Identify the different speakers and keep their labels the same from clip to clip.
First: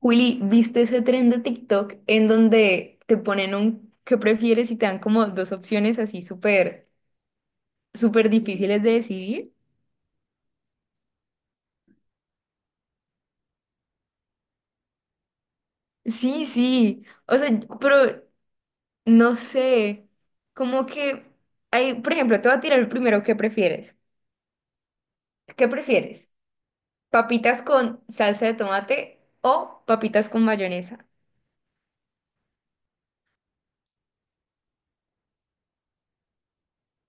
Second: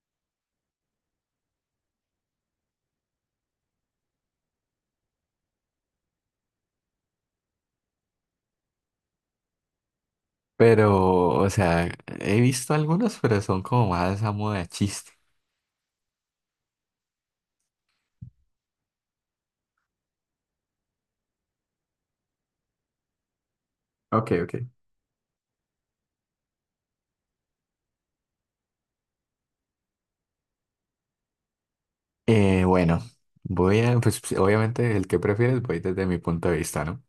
Speaker 1: Juli, ¿viste ese tren de TikTok en donde te ponen un qué prefieres y te dan como dos opciones así súper, súper difíciles de decidir?
Speaker 2: Pero, o sea, he visto algunos, pero son como más a moda de chiste.
Speaker 1: Sí, sí, o sea, pero no sé, como que hay, por ejemplo, te voy a tirar el primero, ¿qué prefieres?
Speaker 2: Ok, ok.
Speaker 1: ¿Qué prefieres? ¿Papitas con salsa de tomate o papitas con mayonesa?
Speaker 2: Eh, bueno, voy a, pues, obviamente el que prefieres voy desde mi punto de vista, ¿no?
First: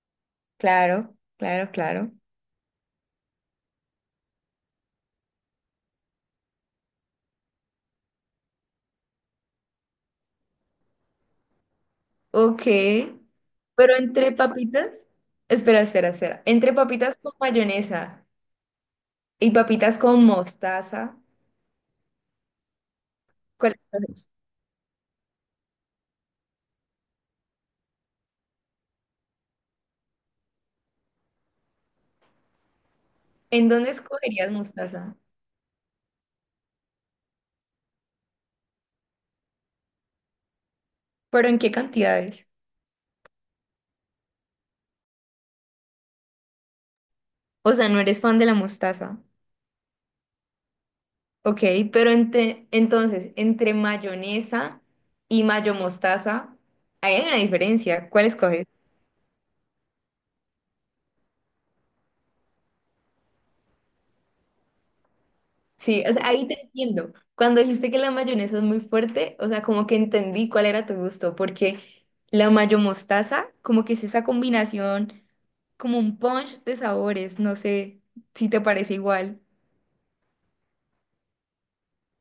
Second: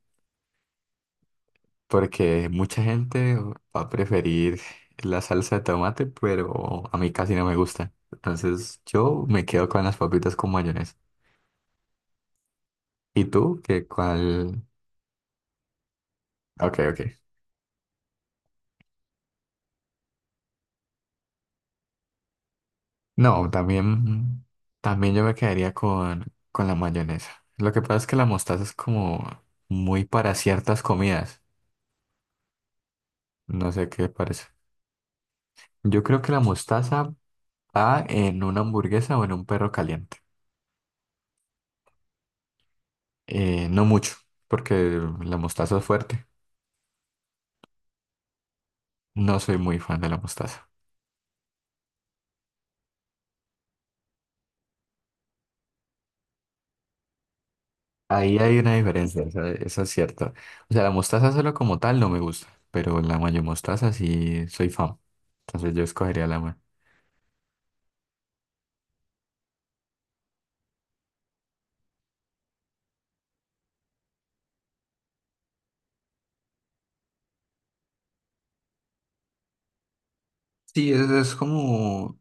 Speaker 1: Claro, claro, claro.
Speaker 2: Porque mucha gente va a preferir la salsa de tomate, pero a mí casi no me gusta. Entonces yo me quedo con las papitas con mayonesa.
Speaker 1: Ok,
Speaker 2: ¿Y tú? ¿Qué
Speaker 1: pero entre
Speaker 2: cuál?
Speaker 1: papitas, espera, espera, espera, entre
Speaker 2: Ok, ok.
Speaker 1: papitas con mayonesa. Y papitas con mostaza.
Speaker 2: No,
Speaker 1: ¿Cuáles escoges?
Speaker 2: también, también yo me quedaría con la mayonesa. Lo que pasa es que la mostaza es como muy para ciertas comidas.
Speaker 1: ¿En
Speaker 2: No sé
Speaker 1: dónde
Speaker 2: qué parece.
Speaker 1: escogerías mostaza?
Speaker 2: Yo creo que la mostaza va en una hamburguesa o en un perro caliente.
Speaker 1: ¿Pero en qué cantidades?
Speaker 2: No mucho, porque la mostaza es fuerte.
Speaker 1: O sea, no eres fan de la mostaza.
Speaker 2: No soy muy fan de la mostaza.
Speaker 1: Ok, pero entonces, entre mayonesa y mayo mostaza, ahí hay una diferencia. ¿Cuál
Speaker 2: Ahí hay
Speaker 1: escoges?
Speaker 2: una diferencia, eso es cierto. O sea, la mostaza solo como tal no me gusta, pero la mayo mostaza sí soy fan. Entonces yo
Speaker 1: Sí, o
Speaker 2: escogería
Speaker 1: sea,
Speaker 2: la
Speaker 1: ahí
Speaker 2: mayo.
Speaker 1: te entiendo. Cuando dijiste que la mayonesa es muy fuerte, o sea, como que entendí cuál era tu gusto, porque la mayo mostaza, como que es esa combinación, como un punch de sabores, no sé si te parece igual.
Speaker 2: Sí, es como.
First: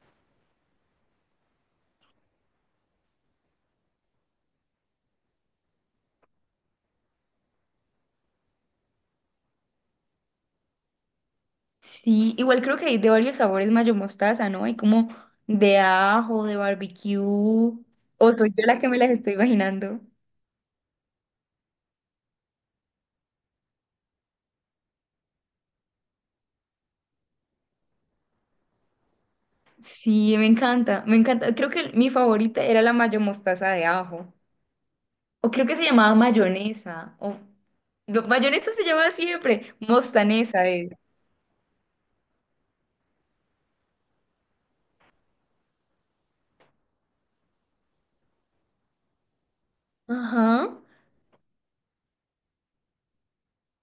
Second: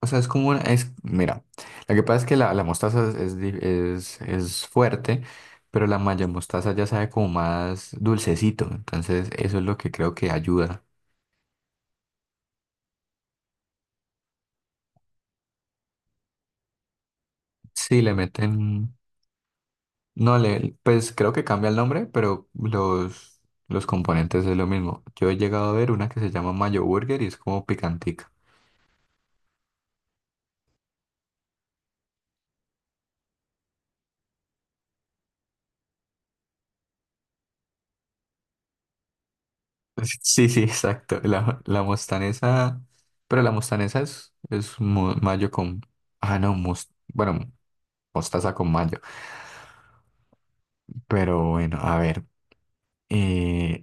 Speaker 2: O sea, es como una, es, mira, lo que pasa es que la mostaza es, es fuerte, pero la maya mostaza ya sabe como más dulcecito, entonces eso es lo que creo que ayuda.
Speaker 1: Sí, igual creo que hay de varios sabores mayo mostaza, ¿no? Hay como de ajo, de barbecue,
Speaker 2: Sí, le
Speaker 1: o soy yo la que
Speaker 2: meten,
Speaker 1: me las estoy imaginando.
Speaker 2: no le, pues creo que cambia el nombre, pero los componentes es lo mismo. Yo he llegado a ver una que se llama mayo burger y es como picantica.
Speaker 1: Sí, me encanta, me encanta. Creo que mi favorita era la mayo mostaza de ajo, o creo que se llamaba mayonesa, o no, mayonesa se llamaba siempre,
Speaker 2: Sí, sí,
Speaker 1: mostanesa es.
Speaker 2: exacto. La mostanesa, pero la mostanesa es, mayo con, ah, no, bueno, mostaza con mayo.
Speaker 1: Ajá,
Speaker 2: Pero bueno, a ver. eh,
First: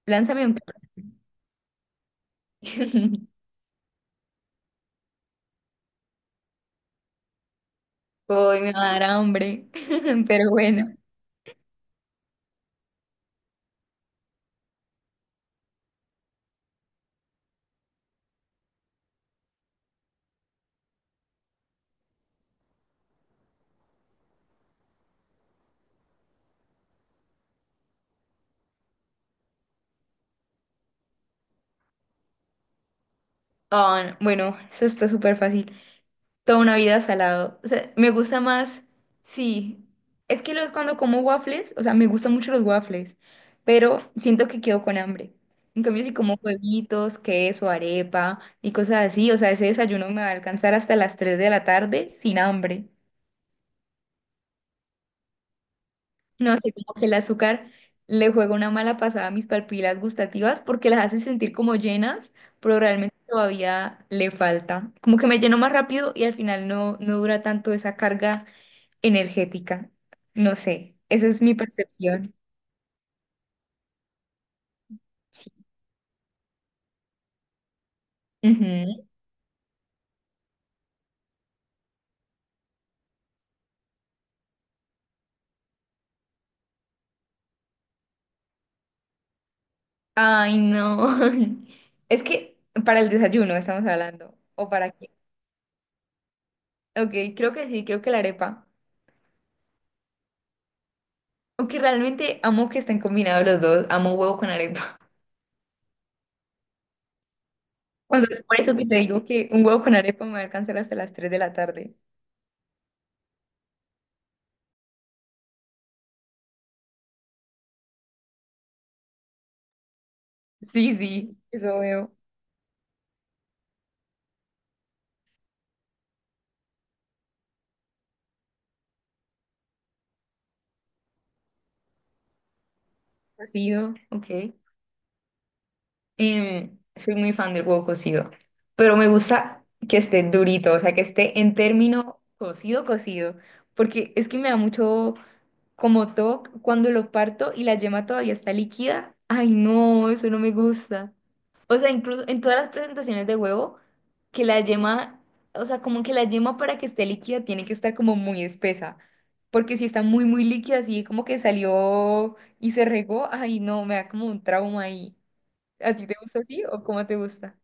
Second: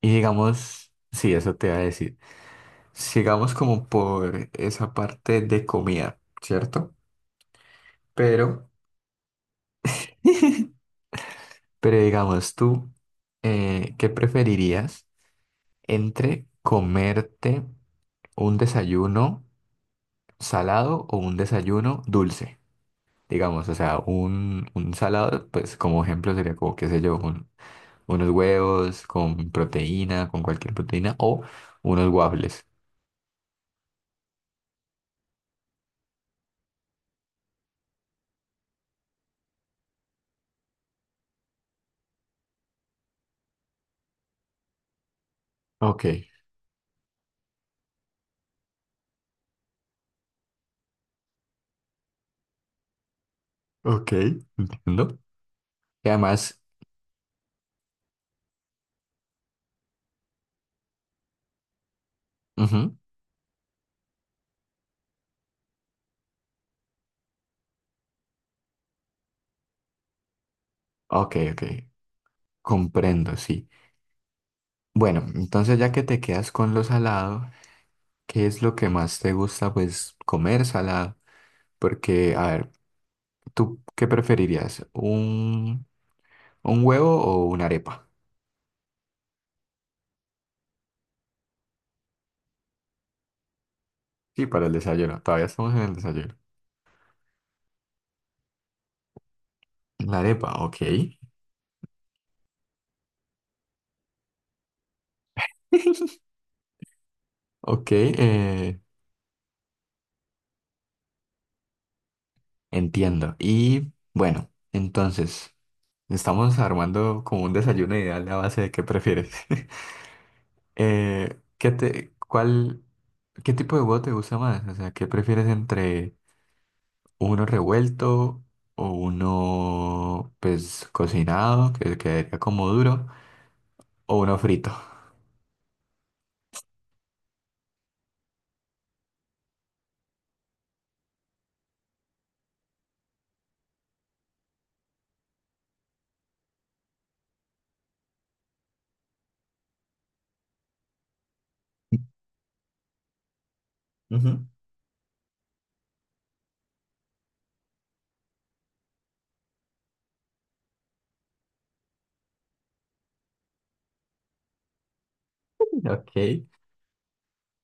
Speaker 2: y
Speaker 1: lánzame un...
Speaker 2: digamos, sí, eso te iba a decir. Sigamos como por esa parte de comida, ¿cierto?
Speaker 1: Hoy
Speaker 2: Pero,
Speaker 1: me va a dar hambre, pero bueno.
Speaker 2: pero digamos, tú, ¿qué preferirías entre comerte un desayuno salado o un desayuno dulce? Digamos, o sea, un salado, pues como ejemplo sería como, qué sé yo, unos huevos con proteína, con cualquier proteína, o unos waffles.
Speaker 1: Ah, bueno, eso está súper fácil. Toda una vida salado. O sea, me gusta más, sí. Es que cuando como waffles, o sea, me gustan mucho los waffles, pero siento que quedo con hambre. En
Speaker 2: Ok,
Speaker 1: cambio, si como huevitos, queso, arepa y cosas así, o sea, ese desayuno me va a alcanzar hasta las 3 de la tarde sin hambre.
Speaker 2: ok, entiendo. Y
Speaker 1: No
Speaker 2: además,
Speaker 1: sé, como que el azúcar le juega una mala pasada a mis papilas gustativas porque las hace sentir como llenas, pero
Speaker 2: ujú,
Speaker 1: realmente todavía le falta. Como que me lleno más rápido y al final no dura tanto esa carga energética. No sé, esa
Speaker 2: ok,
Speaker 1: es mi
Speaker 2: ok,
Speaker 1: percepción.
Speaker 2: comprendo, sí. Bueno,
Speaker 1: Sí.
Speaker 2: entonces ya que te quedas con lo salado, ¿qué es lo que
Speaker 1: Ujú.
Speaker 2: más te gusta, pues, comer salado? Porque, a ver, ¿tú qué preferirías? Un huevo o una arepa?
Speaker 1: Ay, no. Es que para el desayuno estamos hablando.
Speaker 2: Sí, para
Speaker 1: ¿O
Speaker 2: el
Speaker 1: para qué?
Speaker 2: desayuno, todavía estamos en el desayuno.
Speaker 1: Ok, creo que sí, creo que la arepa.
Speaker 2: La arepa, ok.
Speaker 1: Aunque realmente amo que estén combinados los dos, amo huevo con arepa.
Speaker 2: Ok,
Speaker 1: O sea, es por eso que te digo que un huevo con arepa me va a alcanzar hasta las 3 de la tarde.
Speaker 2: entiendo. Y bueno, entonces, estamos armando como un desayuno ideal a base de qué prefieres.
Speaker 1: Sí, sí, eso veo.
Speaker 2: Cuál, ¿qué tipo de huevo te gusta más? O sea, ¿qué prefieres entre uno revuelto o uno, pues, cocinado, que quedaría como duro,
Speaker 1: Cocido,
Speaker 2: o uno
Speaker 1: ok.
Speaker 2: frito?
Speaker 1: Soy muy fan del huevo cocido, pero me gusta que esté durito, o sea, que esté en término cocido, cocido, porque es que me da mucho como toque cuando lo parto y la yema todavía está líquida. Ay, no, eso no me gusta. O sea, incluso en todas las presentaciones de huevo, que
Speaker 2: Ujú.
Speaker 1: la yema, o sea, como que la yema para que esté líquida tiene que estar como muy espesa, porque si está muy, muy líquida, así como que salió y se regó, ay, no, me da como un trauma ahí. ¿A ti
Speaker 2: Ok.
Speaker 1: te gusta así o cómo te gusta?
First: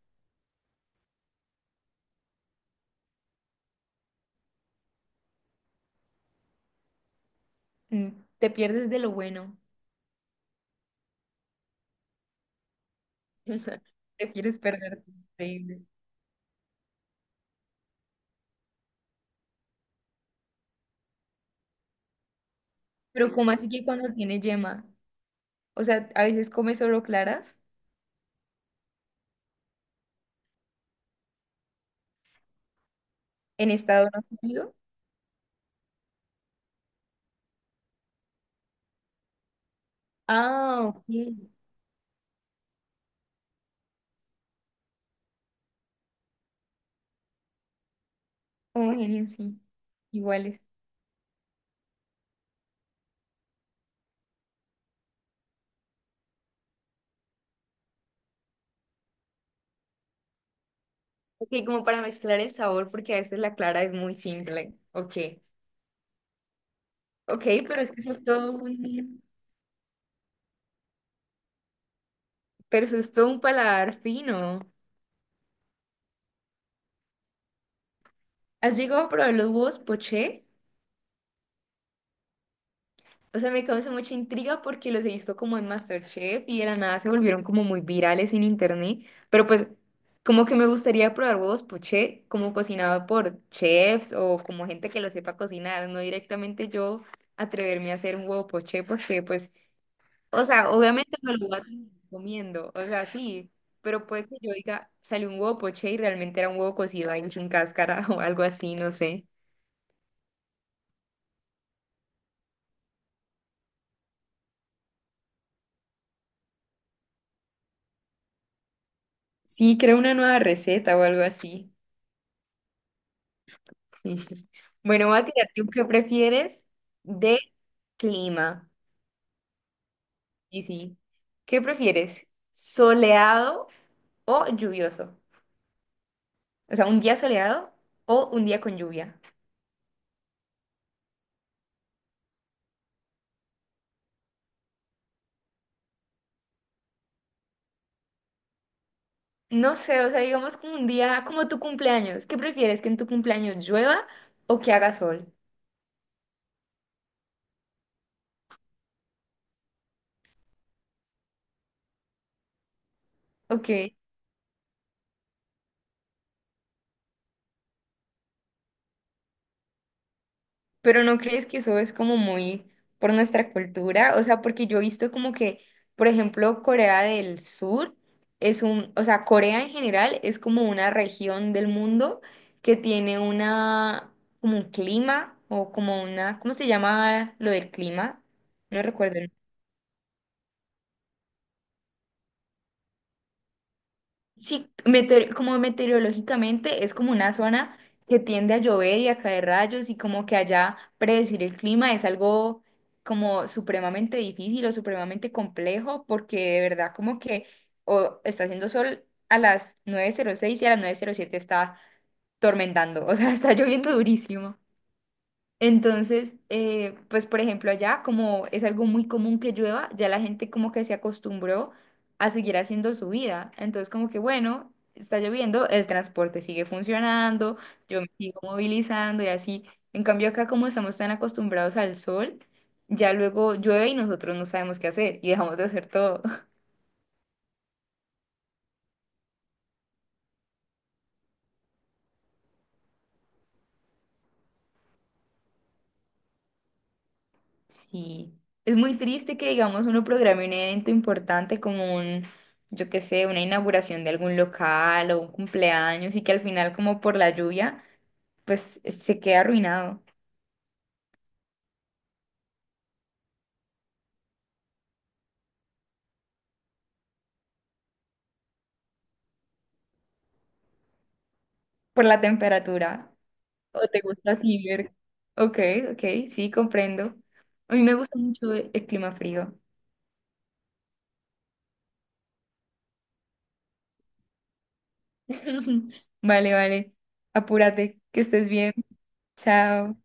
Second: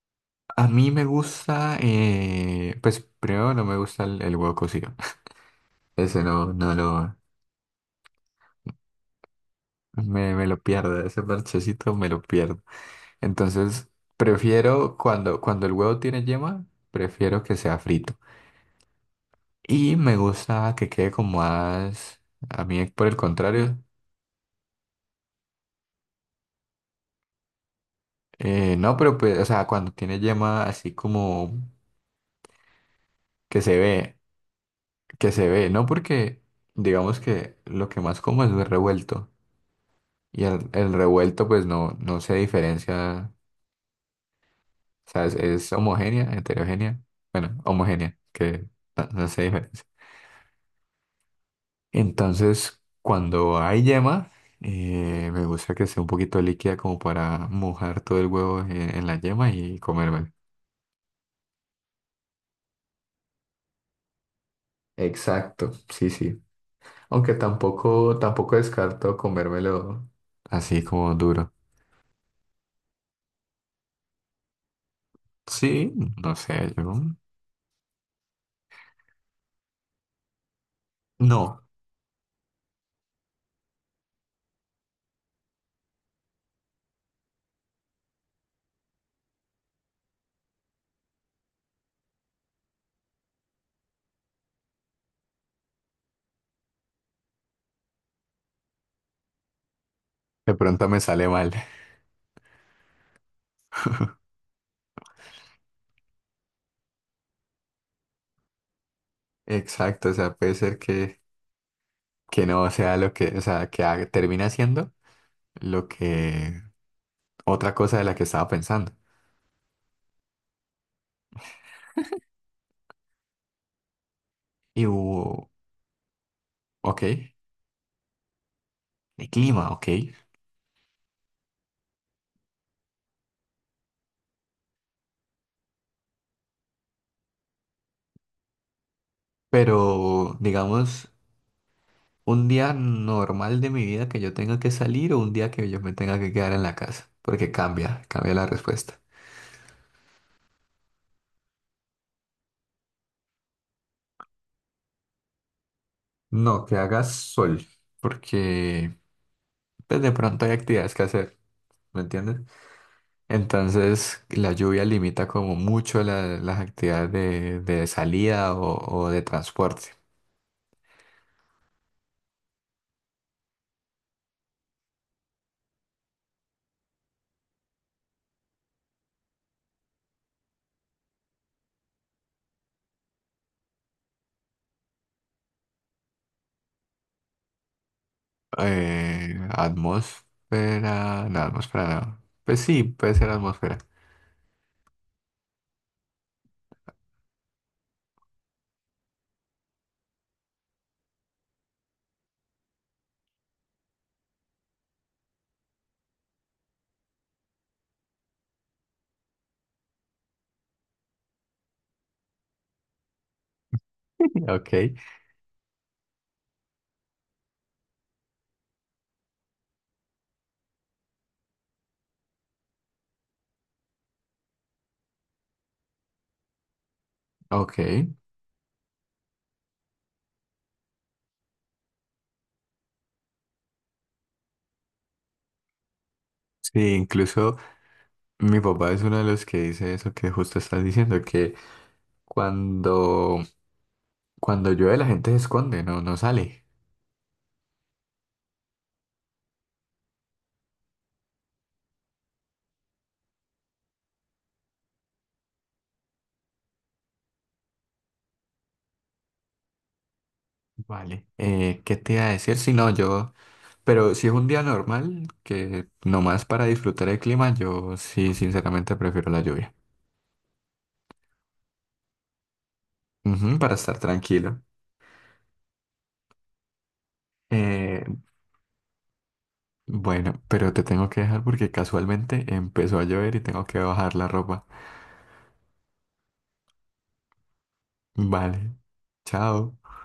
Speaker 2: A mí me gusta, pues, primero no me gusta el huevo cocido. Ese no,
Speaker 1: Mm, te pierdes de lo bueno.
Speaker 2: me lo pierdo, ese parchecito me lo pierdo. Entonces,
Speaker 1: Te quieres
Speaker 2: prefiero
Speaker 1: perder.
Speaker 2: cuando el
Speaker 1: Increíble.
Speaker 2: huevo tiene yema, prefiero que sea frito. Y me gusta que quede como más, a mí por el
Speaker 1: Pero ¿cómo así
Speaker 2: contrario,
Speaker 1: que cuando tiene yema? O sea, a veces come solo claras
Speaker 2: no, pero pues, o sea, cuando tiene yema así como que
Speaker 1: en
Speaker 2: se
Speaker 1: estado
Speaker 2: ve,
Speaker 1: no sólido.
Speaker 2: que se ve, no porque digamos que lo que más como es el revuelto y
Speaker 1: Ah,
Speaker 2: el
Speaker 1: ok.
Speaker 2: revuelto pues no, no se diferencia, o sea, es homogénea, heterogénea, bueno, homogénea, que no,
Speaker 1: Homogéneo,
Speaker 2: no se
Speaker 1: sí.
Speaker 2: diferencia.
Speaker 1: Iguales.
Speaker 2: Entonces, cuando hay yema, me gusta que sea un poquito líquida como para mojar todo el huevo en la yema y comérmelo.
Speaker 1: Ok, como para mezclar el sabor, porque a veces la clara es muy simple. Ok.
Speaker 2: Exacto, sí, sí. Aunque
Speaker 1: Ok, pero es que eso
Speaker 2: tampoco,
Speaker 1: es todo
Speaker 2: tampoco descarto
Speaker 1: un...
Speaker 2: comérmelo así como duro.
Speaker 1: Pero eso es todo un paladar fino.
Speaker 2: Sí, no sé, yo
Speaker 1: ¿Has llegado a probar los huevos poché?
Speaker 2: no.
Speaker 1: O sea, me causa mucha intriga porque los he visto como en MasterChef y de la nada se volvieron como muy virales en internet. Pero pues, como que me gustaría probar huevos poché, como cocinado por chefs o como gente que lo sepa cocinar, no directamente yo atreverme a hacer un huevo poché porque pues, o
Speaker 2: De
Speaker 1: sea,
Speaker 2: pronto me
Speaker 1: obviamente
Speaker 2: sale
Speaker 1: me lo
Speaker 2: mal.
Speaker 1: voy a terminar comiendo, o sea, sí, pero puede que yo diga, salió un huevo poché y realmente era un huevo cocido ahí sin cáscara o algo así, no sé.
Speaker 2: Exacto, o sea, puede ser que no sea lo que, o sea, termine siendo lo que otra cosa de la que estaba pensando.
Speaker 1: Sí, creo una nueva receta o algo así. Sí, sí.
Speaker 2: Y
Speaker 1: Bueno, voy a
Speaker 2: hubo,
Speaker 1: tirarte un qué prefieres
Speaker 2: ok.
Speaker 1: de clima.
Speaker 2: De clima, ok.
Speaker 1: Y sí. ¿Qué prefieres? ¿Soleado o lluvioso? O sea, un día soleado o un día con lluvia.
Speaker 2: Pero, digamos, un día normal de mi vida que yo tenga que salir o un día que yo me tenga que quedar en la casa, porque cambia, cambia la respuesta.
Speaker 1: No sé, o sea, digamos como un día como tu cumpleaños. ¿Qué prefieres? ¿Que en tu cumpleaños llueva o que haga sol?
Speaker 2: No, que haga sol, porque pues, de pronto hay actividades que hacer, ¿me entiendes?
Speaker 1: Ok.
Speaker 2: Entonces, la lluvia limita como mucho las actividades de salida o de transporte.
Speaker 1: Pero ¿no crees que eso es como muy por nuestra cultura? O sea, porque yo he visto como que, por ejemplo, Corea del Sur es un, o sea, Corea en general es como una región del mundo que tiene una, como un clima o como una, ¿cómo se llama lo del clima? No recuerdo.
Speaker 2: Atmósfera, no, atmósfera no. Pues sí, puede ser atmósfera.
Speaker 1: Sí, como meteorológicamente es como una zona que tiende a llover y a caer rayos y como que allá predecir el clima es algo como supremamente difícil o supremamente complejo porque de verdad como que o está haciendo sol a las 9:06 y a las 9:07 está tormentando, o sea, está lloviendo durísimo.
Speaker 2: Ok,
Speaker 1: Entonces, pues por ejemplo allá, como es algo muy común que llueva, ya la gente como que se acostumbró a seguir haciendo su vida. Entonces como que bueno, está lloviendo, el transporte sigue funcionando, yo
Speaker 2: ok.
Speaker 1: me sigo movilizando y así. En cambio acá como estamos tan acostumbrados al sol, ya luego llueve y nosotros no sabemos qué hacer y dejamos de hacer todo.
Speaker 2: Sí, incluso mi papá es uno de los que dice eso que justo estás diciendo, que cuando, cuando llueve la gente se esconde, no, no sale.
Speaker 1: Sí, es muy triste que, digamos, uno programe un evento importante como un, yo qué sé, una inauguración de algún local o un cumpleaños y que al final, como por la lluvia, pues se queda arruinado
Speaker 2: Vale. ¿Qué te iba a decir? Si no, yo, pero si es un día normal, que nomás para disfrutar el clima, yo sí, sinceramente prefiero la lluvia.
Speaker 1: por la temperatura.
Speaker 2: Ujú, para
Speaker 1: ¿O
Speaker 2: estar
Speaker 1: te gusta
Speaker 2: tranquilo.
Speaker 1: así ver? Ok, ok, sí, comprendo. A mí me
Speaker 2: Eh,
Speaker 1: gusta mucho el clima frío.
Speaker 2: bueno, pero te tengo que dejar porque casualmente empezó a llover y tengo que bajar la ropa.
Speaker 1: Vale, vale. Apúrate, que estés bien.
Speaker 2: Vale. Chao.
Speaker 1: Chao.